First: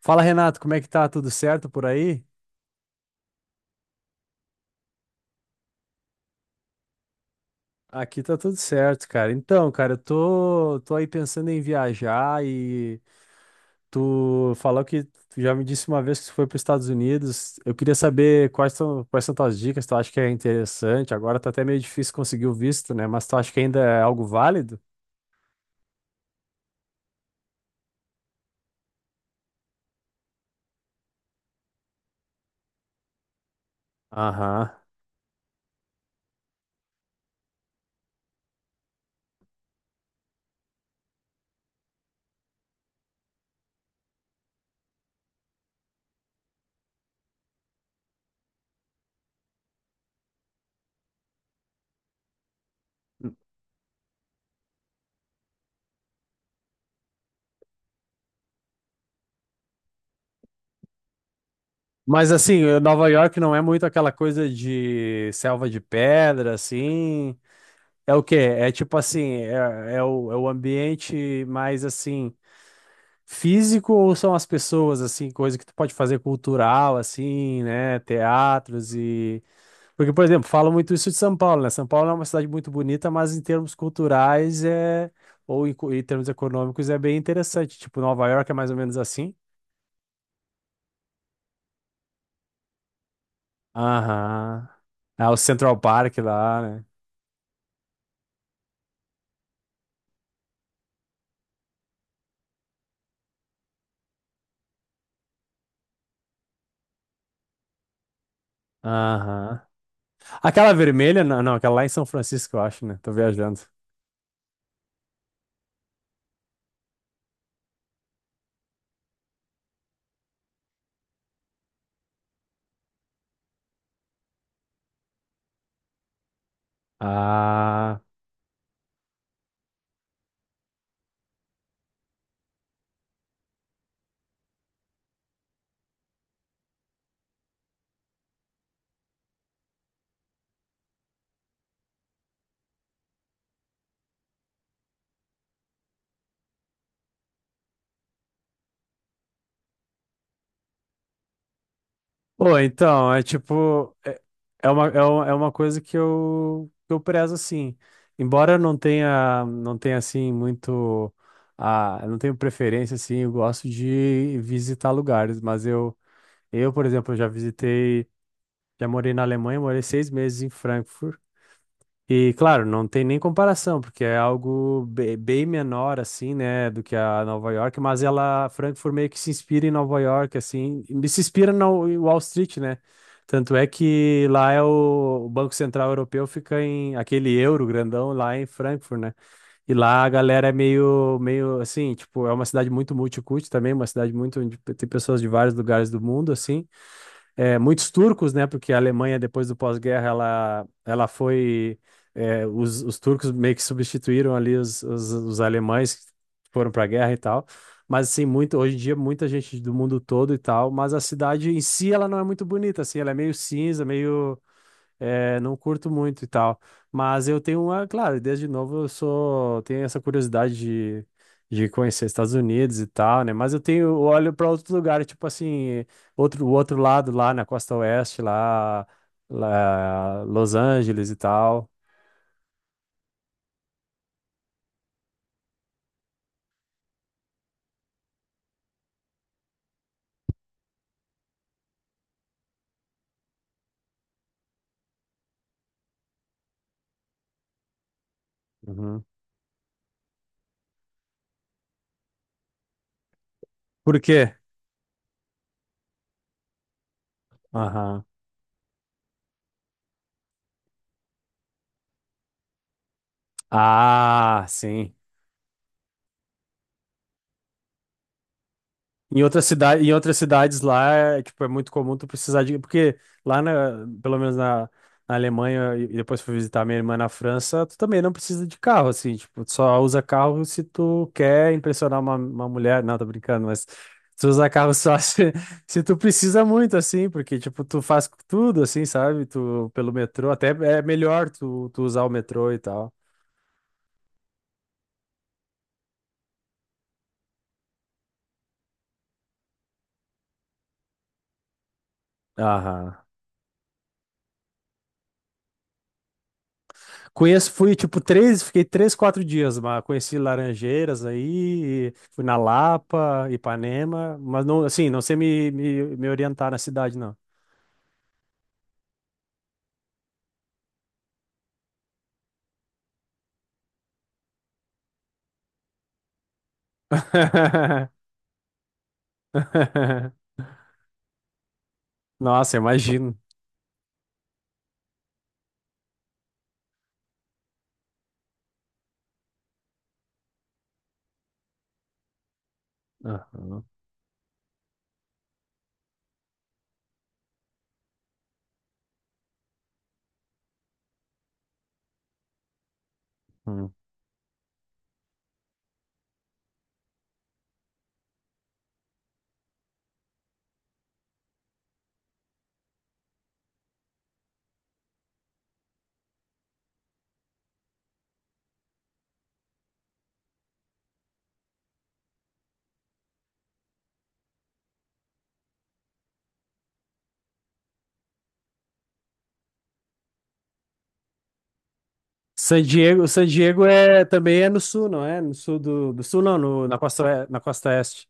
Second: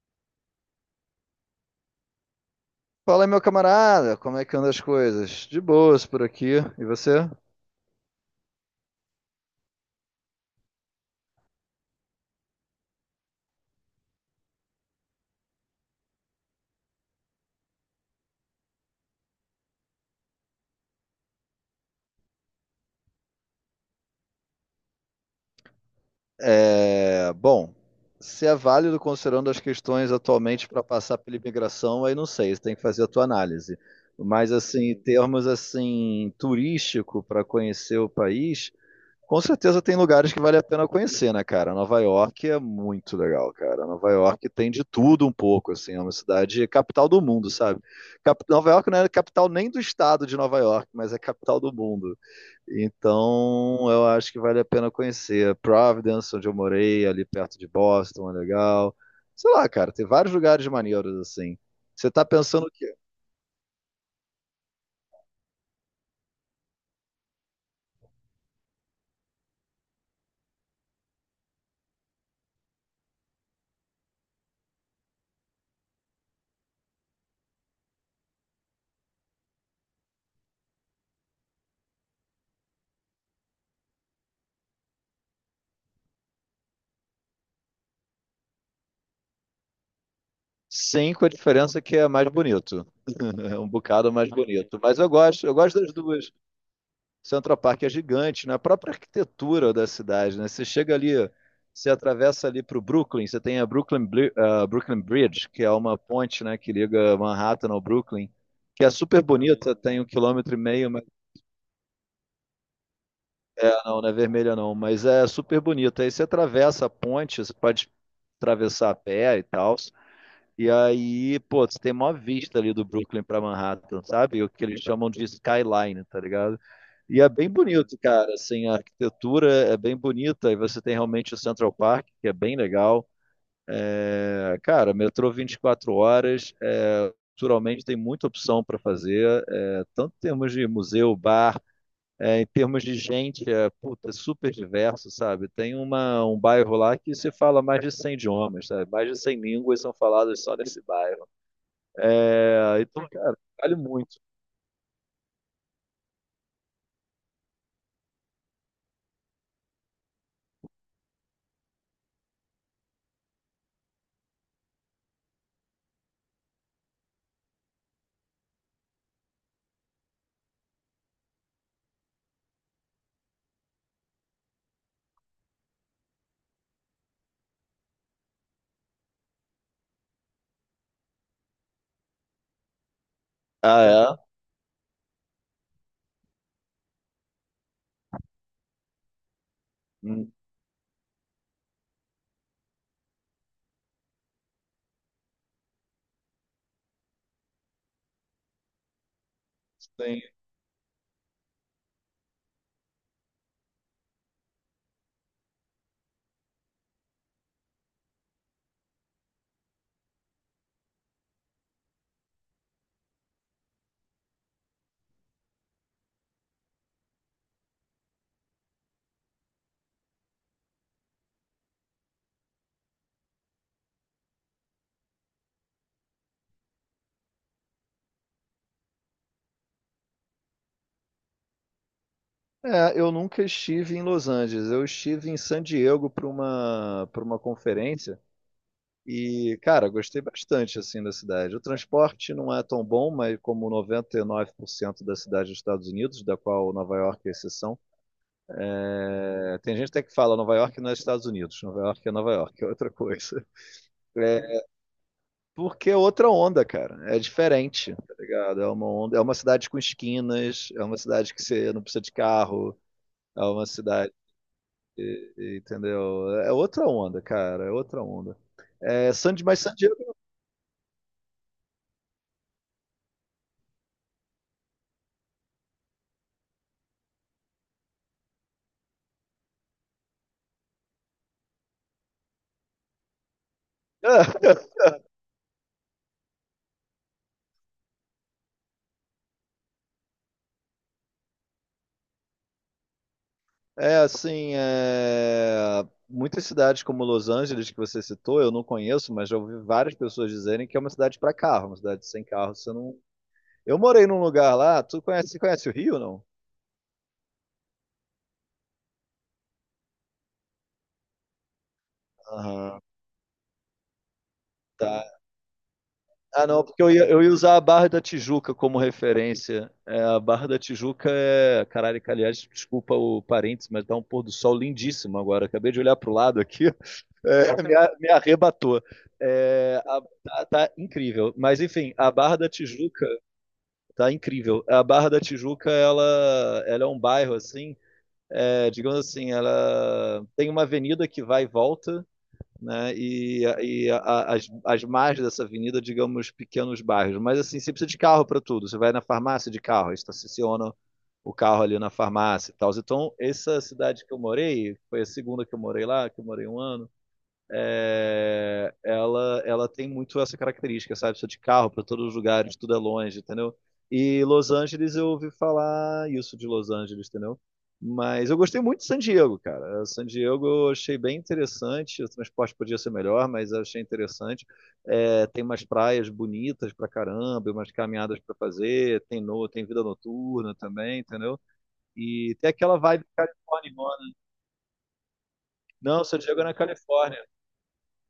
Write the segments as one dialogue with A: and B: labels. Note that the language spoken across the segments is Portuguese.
A: Fala, Renato, como é que tá? Tudo certo por aí?
B: Fala, meu camarada, como é que andam as coisas? De boas por aqui. E você?
A: Aqui tá tudo certo, cara. Então, cara, eu tô aí pensando em viajar e tu falou que tu já me disse uma vez que tu foi para os Estados Unidos. Eu queria saber quais são tuas dicas, tu acha que é interessante? Agora tá até meio difícil conseguir o visto, né? Mas tu acha que ainda é algo válido?
B: É, bom, se é válido considerando as questões atualmente para passar pela imigração, aí não sei, você tem que fazer a tua análise. Mas
A: Aham.
B: assim, em termos assim turístico para conhecer o país, com certeza tem lugares que vale a pena conhecer, né, cara? Nova York é muito legal, cara. Nova York tem de tudo um pouco, assim, é uma cidade capital do mundo, sabe? Nova York não é capital nem do estado de Nova York, mas é capital do mundo. Então, eu acho que vale a pena conhecer. Providence, onde eu morei, ali perto de Boston, é legal. Sei lá, cara, tem vários lugares maneiros, assim. Você tá
A: Mas assim,
B: pensando o quê?
A: Nova York não é muito aquela coisa de selva de pedra, assim. É o quê? É tipo assim, é o ambiente mais assim, físico ou são as pessoas, assim, coisa que tu pode fazer cultural, assim, né? Teatros e. Porque, por exemplo, falam muito isso de São Paulo, né? São Paulo é uma cidade muito bonita, mas em termos culturais é. Ou em, em termos econômicos é bem interessante. Tipo, Nova York é mais ou menos assim.
B: Sim, com a diferença que é mais bonito. É um bocado mais
A: Aham.
B: bonito. Mas eu
A: É o
B: gosto, eu
A: Central
B: gosto das
A: Park
B: duas.
A: lá, né?
B: Central Park é gigante, na própria arquitetura da cidade, né? Você chega ali, você atravessa ali para o Brooklyn, você tem a Brooklyn Bridge, que é uma ponte, né, que liga Manhattan ao Brooklyn, que é super
A: Aham.
B: bonita, tem um quilômetro e
A: Aquela
B: meio, mas
A: vermelha, não, não, aquela lá é em São Francisco, eu acho, né? Tô viajando.
B: ah, não, não é vermelha não, mas é super bonita. Aí você atravessa a ponte, você pode atravessar a pé e tal. E aí, pô, você tem mó vista ali do Brooklyn pra Manhattan, sabe? O que eles chamam de skyline, tá ligado? E é bem bonito,
A: Ah.
B: cara. Assim, a arquitetura é bem bonita. E você tem realmente o Central Park, que é bem legal. É, cara, metrô 24 horas. É, culturalmente tem muita opção para fazer, é, tanto em termos de museu, bar, é, em termos de gente, é, puta, é super diverso, sabe? Tem um bairro lá que se fala mais de 100 idiomas, sabe? Mais de 100 línguas são faladas só nesse bairro.
A: Pô,
B: É, então,
A: então, é
B: cara, vale
A: tipo,
B: muito.
A: é, é uma coisa que eu prezo, assim. Embora eu não tenha, assim, muito, a, eu não tenho preferência, assim, eu gosto de visitar lugares, mas eu, por exemplo, já visitei, já morei na Alemanha, morei 6 meses em Frankfurt, e claro, não tem nem comparação, porque é algo bem menor assim, né, do que a Nova York, mas ela, Frankfurt meio que se inspira em Nova York assim, e se inspira na Wall Street, né? Tanto é
B: Ah,
A: que lá é o Banco Central Europeu fica em aquele euro grandão lá em Frankfurt, né? E lá
B: é?
A: a
B: Hum.
A: galera é meio assim, tipo, é uma cidade muito multicultural também, uma cidade muito onde tem pessoas de vários lugares do mundo assim, é, muitos turcos, né? Porque a Alemanha, depois do pós-guerra,
B: Sim.
A: ela foi. É, os turcos meio que substituíram ali os alemães que foram para a guerra e tal. Mas, assim, muito, hoje em dia, muita gente do mundo todo e tal. Mas a cidade em si, ela não é muito bonita, assim. Ela é meio cinza, meio. É, não curto muito e tal. Mas eu tenho uma, claro, desde novo eu sou, tenho essa curiosidade de conhecer Estados Unidos e tal, né? Mas eu tenho, eu olho para outro lugar, tipo assim, outro, o outro lado lá na costa oeste, lá, lá Los Angeles e tal.
B: É, eu nunca estive em Los Angeles. Eu estive em San Diego para uma conferência e, cara, gostei bastante assim da cidade. O transporte não é tão bom, mas como 99% da cidade dos Estados Unidos, da qual Nova York é exceção,
A: Uhum.
B: é, tem gente até que fala Nova York não é Estados Unidos, Nova York, é outra coisa.
A: Por quê?
B: É, porque é outra onda, cara. É diferente,
A: Aham.
B: tá ligado? É uma onda, é uma cidade com esquinas, é uma cidade que você não precisa de carro, é uma cidade,
A: Ah, sim.
B: entendeu? É outra onda, cara, é outra onda. É
A: Em
B: San,
A: outras
B: mas San
A: cidades, em
B: Diego
A: outras cidades lá, tipo, é muito comum tu precisar de, porque lá na, pelo menos na, na Alemanha e depois fui visitar minha irmã na França, tu também não precisa de carro, assim, tipo, tu só usa carro se tu quer impressionar uma mulher, não, tô brincando, mas tu usa carro só se tu precisa muito, assim, porque, tipo, tu faz tudo, assim, sabe, tu, pelo metrô, até é melhor tu usar o metrô e tal.
B: é, assim, é, muitas cidades como Los Angeles que você citou, eu não conheço, mas já ouvi várias pessoas dizerem que é uma cidade para carro, uma cidade sem carro, você
A: Aham.
B: não. Eu morei num lugar lá, tu conhece o Rio, não?
A: Conheço, fui tipo três, fiquei três, quatro dias, mas conheci Laranjeiras aí, fui na
B: Aham.
A: Lapa, Ipanema, mas não, assim, não sei
B: Tá.
A: me
B: Ah,
A: orientar na
B: não, porque eu
A: cidade,
B: ia,
A: não.
B: eu ia usar a Barra da Tijuca como referência. É, a Barra da Tijuca é. Caralho, que, aliás, desculpa o parênteses, mas tá um pôr do sol lindíssimo agora. Acabei de olhar pro lado aqui, é, me, a- me arrebatou. É, tá incrível. Mas, enfim, a Barra da
A: Nossa,
B: Tijuca
A: imagino.
B: tá incrível. A Barra da Tijuca, ela é um bairro, assim, é, digamos assim, ela tem uma avenida que vai e volta, né? E,
A: Aham.
B: e as margens dessa avenida, digamos, pequenos bairros. Mas assim, você precisa de carro para tudo. Você vai na farmácia de carro, estaciona o carro ali na farmácia e tal. Então, essa
A: Hum.
B: cidade que eu morei, foi a segunda que eu morei lá, que eu morei um ano. É, ela tem muito essa característica, sabe? Precisa de carro para todos os lugares, tudo é longe, entendeu? E Los Angeles, eu ouvi falar isso de Los Angeles, entendeu? Mas eu gostei muito de San Diego, cara. San Diego eu achei bem interessante. O transporte podia ser melhor, mas eu achei interessante. É, tem umas praias bonitas pra caramba, umas caminhadas pra fazer. Tem, no, tem vida noturna também, entendeu? E tem
A: San
B: aquela vibe
A: Diego, San Diego é
B: californiana.
A: também é no sul, não é? No sul do, do
B: Não, San
A: sul, não,
B: Diego é na
A: no- na costa,
B: Califórnia,
A: na costa oeste.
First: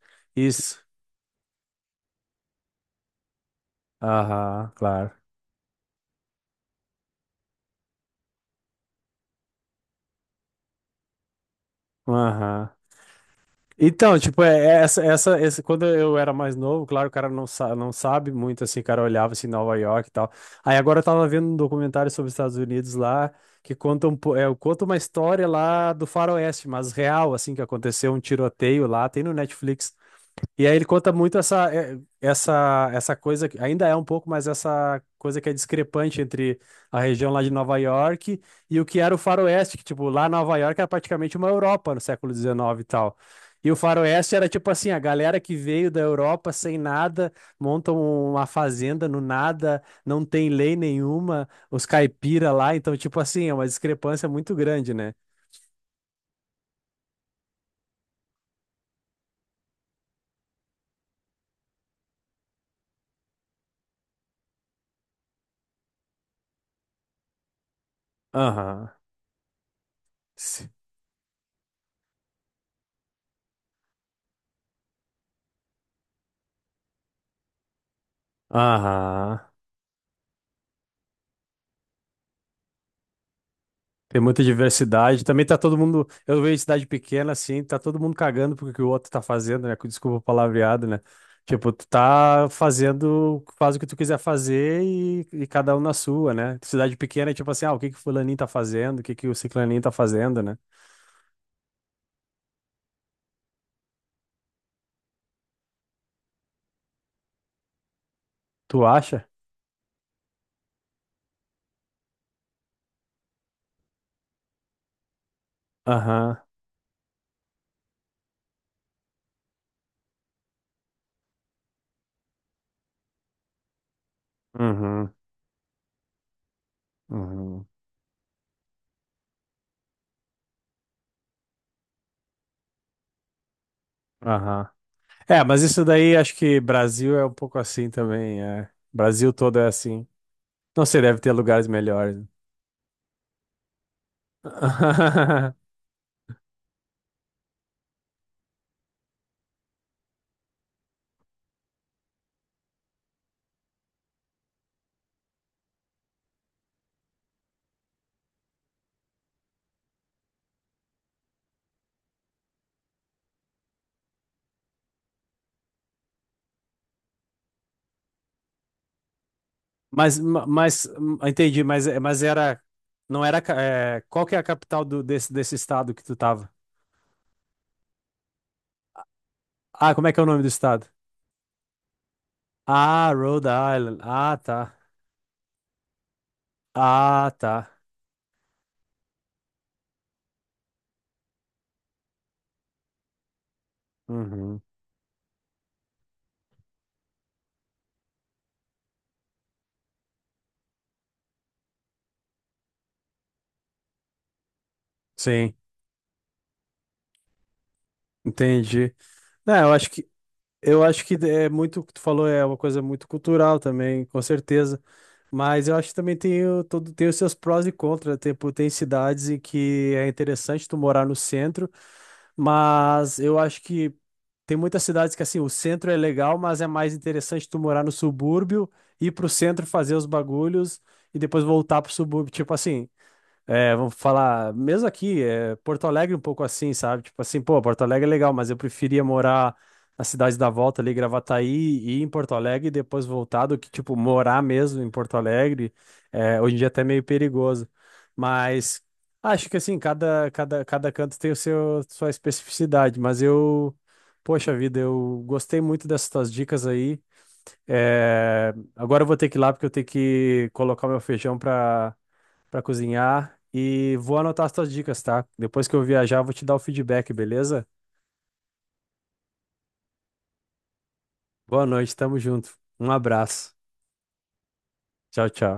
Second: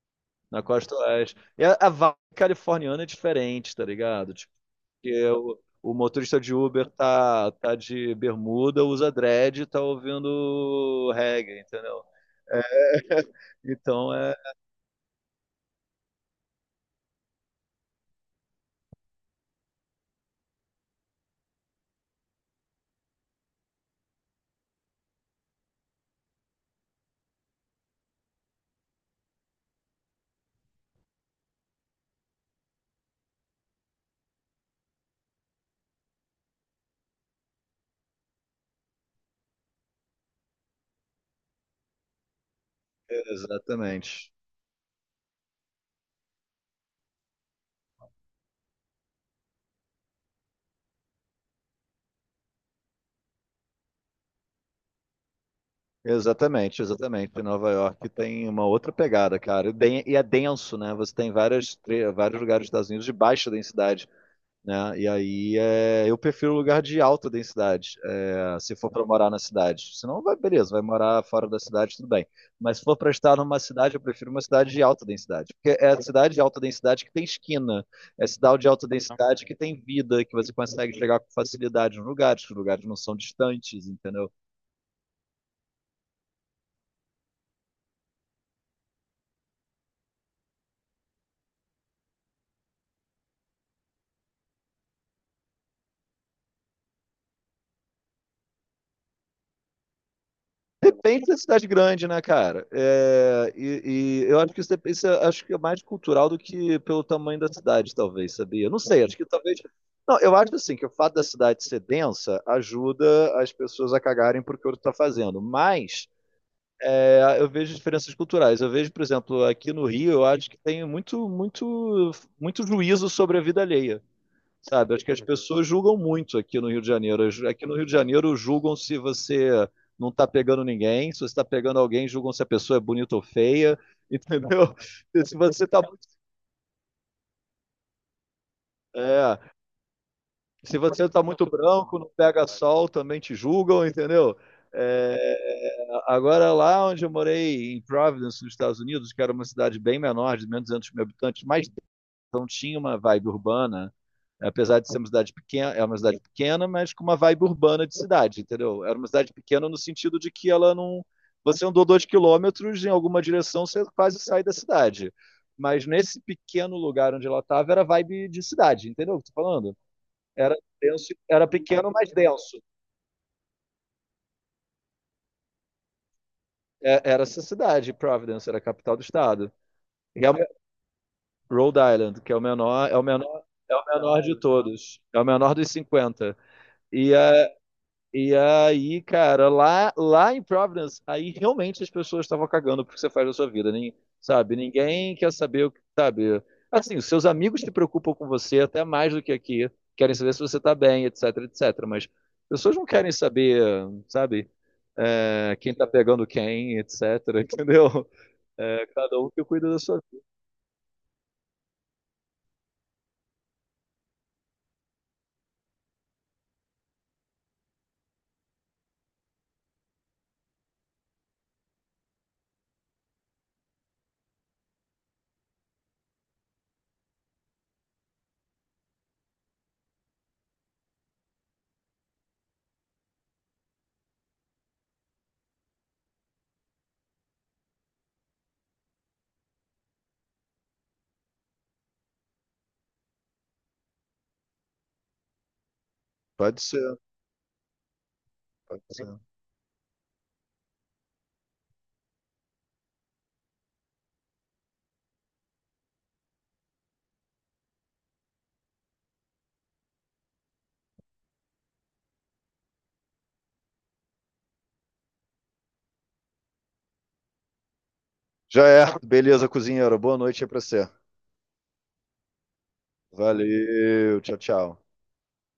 B: na
A: Isso.
B: costa oeste. E a vibe californiana é diferente, tá ligado? Tipo,
A: Aham, claro.
B: porque o motorista de Uber tá de bermuda, usa dread e tá ouvindo reggae, entendeu? É,
A: Aham.
B: então
A: Então,
B: é.
A: tipo, é, quando eu era mais novo, claro, o cara não, sa não sabe muito, assim, o cara olhava, assim, Nova York e tal. Aí agora eu tava vendo um documentário sobre os Estados Unidos lá, que conta, um, conta uma história lá do Faroeste, mas real, assim, que aconteceu um tiroteio lá, tem no Netflix. E aí ele conta muito essa, essa coisa, ainda é um pouco, mas essa coisa que é discrepante entre a região lá de Nova York e o que era o Faroeste, que, tipo, lá Nova York era praticamente uma Europa no século XIX e tal. E o
B: Exatamente.
A: Faroeste era, tipo assim, a galera que veio da Europa sem nada, montam uma fazenda no nada, não tem lei nenhuma, os caipira lá, então, tipo assim, é uma discrepância muito grande, né?
B: Exatamente, exatamente. Nova York tem uma outra pegada, cara. E é denso, né? Você tem vários lugares dos Estados Unidos de baixa densidade, né? E aí é, eu prefiro lugar de alta densidade, é, se
A: Aham.
B: for para morar na cidade. Senão, vai, beleza, vai morar fora da cidade, tudo bem. Mas se for para estar numa cidade, eu prefiro uma cidade de alta densidade. Porque é a cidade de alta densidade que tem esquina, é a cidade de alta
A: Aham.
B: densidade que tem vida, que você consegue chegar com facilidade nos lugares, que os lugares não são distantes,
A: Tem
B: entendeu?
A: muita diversidade. Também tá todo mundo. Eu vejo cidade pequena assim, tá todo mundo cagando porque que o outro tá fazendo, né? Com desculpa o palavreado, né? Tipo, tu tá fazendo, faz o que tu quiser fazer e cada um na sua, né? Cidade pequena é tipo assim, ah, o que que o fulaninho tá fazendo? O que que o ciclaninho tá fazendo, né?
B: Tem que ser cidade grande, né, cara? É, e eu acho que isso, isso é, acho que é mais cultural do que pelo tamanho da cidade, talvez, sabia? Eu não
A: Tu
B: sei, acho que
A: acha?
B: talvez. Não, eu acho assim que o fato da cidade ser densa ajuda as pessoas a cagarem pro que o outro tá fazendo. Mas
A: Aham.
B: é, eu vejo diferenças culturais. Eu vejo, por exemplo, aqui no Rio, eu acho que tem muito, muito, muito juízo sobre a vida alheia. Sabe, acho que
A: Uhum.
B: as pessoas julgam muito aqui no Rio de Janeiro. Aqui
A: Uhum.
B: no Rio de Janeiro julgam se você não está pegando ninguém, se você está pegando alguém, julgam se a pessoa é bonita ou feia,
A: Aham.
B: entendeu? Se
A: É, mas
B: você está
A: isso daí acho que Brasil é um pouco assim também, é. Brasil
B: é,
A: todo é assim.
B: se
A: Não sei,
B: você
A: deve
B: tá
A: ter
B: muito
A: lugares
B: branco, não
A: melhores.
B: pega sol, também te julgam, entendeu? É, agora lá onde eu morei em Providence, nos Estados Unidos, que era uma cidade bem menor, de menos de 200 mil habitantes, mais então tinha uma vibe urbana, apesar de ser uma cidade pequena, é uma cidade pequena, mas com uma vibe urbana de cidade, entendeu? Era uma cidade pequena no sentido de que ela não. Você andou 2 km em alguma direção, você quase sai da cidade. Mas nesse pequeno lugar onde ela estava, era vibe de cidade, entendeu o que eu tô falando?
A: Mas,
B: Era
A: mas,
B: denso, era
A: entendi, mas,
B: pequeno, mas
A: mas
B: denso.
A: era, não era, qual que é a capital do, desse estado que tu tava?
B: Era essa cidade, Providence, era a capital do estado.
A: Ah, como é que é
B: E
A: o
B: é o
A: nome
B: me-
A: do estado?
B: Rhode Island, que é o menor, é o
A: Ah,
B: menor,
A: Rhode
B: é o
A: Island.
B: menor
A: Ah,
B: de
A: tá.
B: todos. É o menor dos 50. E,
A: Ah,
B: é,
A: tá.
B: E aí, cara, lá em Providence, aí realmente as pessoas estavam cagando pro que você faz da sua vida, nem, sabe?
A: Uhum.
B: Ninguém quer saber o que, sabe? Assim, os seus amigos se preocupam com você até mais do que aqui, querem saber se você tá bem, etc., etc. Mas pessoas não querem saber, sabe?
A: Sim,
B: É, quem tá pegando quem, etc., entendeu? É,
A: entendi.
B: cada um que
A: Não,
B: cuida da sua.
A: eu acho que é muito, o que tu falou é uma coisa muito cultural também, com certeza. Mas eu acho que também tem, tem os seus prós e contras. Tem, pô, tem cidades em que é interessante tu morar no centro. Mas eu acho que tem muitas cidades que assim, o centro é legal, mas é mais interessante tu morar no subúrbio, ir pro centro fazer os bagulhos e depois voltar pro subúrbio. Tipo assim, é, vamos falar, mesmo aqui, é, Porto Alegre um pouco assim, sabe? Tipo assim, pô, Porto Alegre é legal, mas eu preferia morar na cidade da volta ali, Gravataí, e ir em Porto Alegre e depois voltar do que, tipo, morar mesmo em Porto Alegre. É, hoje em
B: Pode
A: dia é até
B: ser,
A: meio perigoso. Mas
B: pode ser.
A: acho que assim, cada canto tem o seu, sua especificidade, mas eu, poxa vida, eu gostei muito dessas tuas dicas aí. É, agora eu vou ter que ir lá porque eu tenho que colocar o meu feijão para cozinhar e vou anotar as tuas dicas, tá? Depois que eu viajar, eu vou te dar o feedback, beleza?
B: Já é. Beleza, cozinheiro. Boa noite aí pra você.
A: Boa noite, tamo junto. Um abraço.
B: Valeu, tchau, tchau.
A: Tchau, tchau.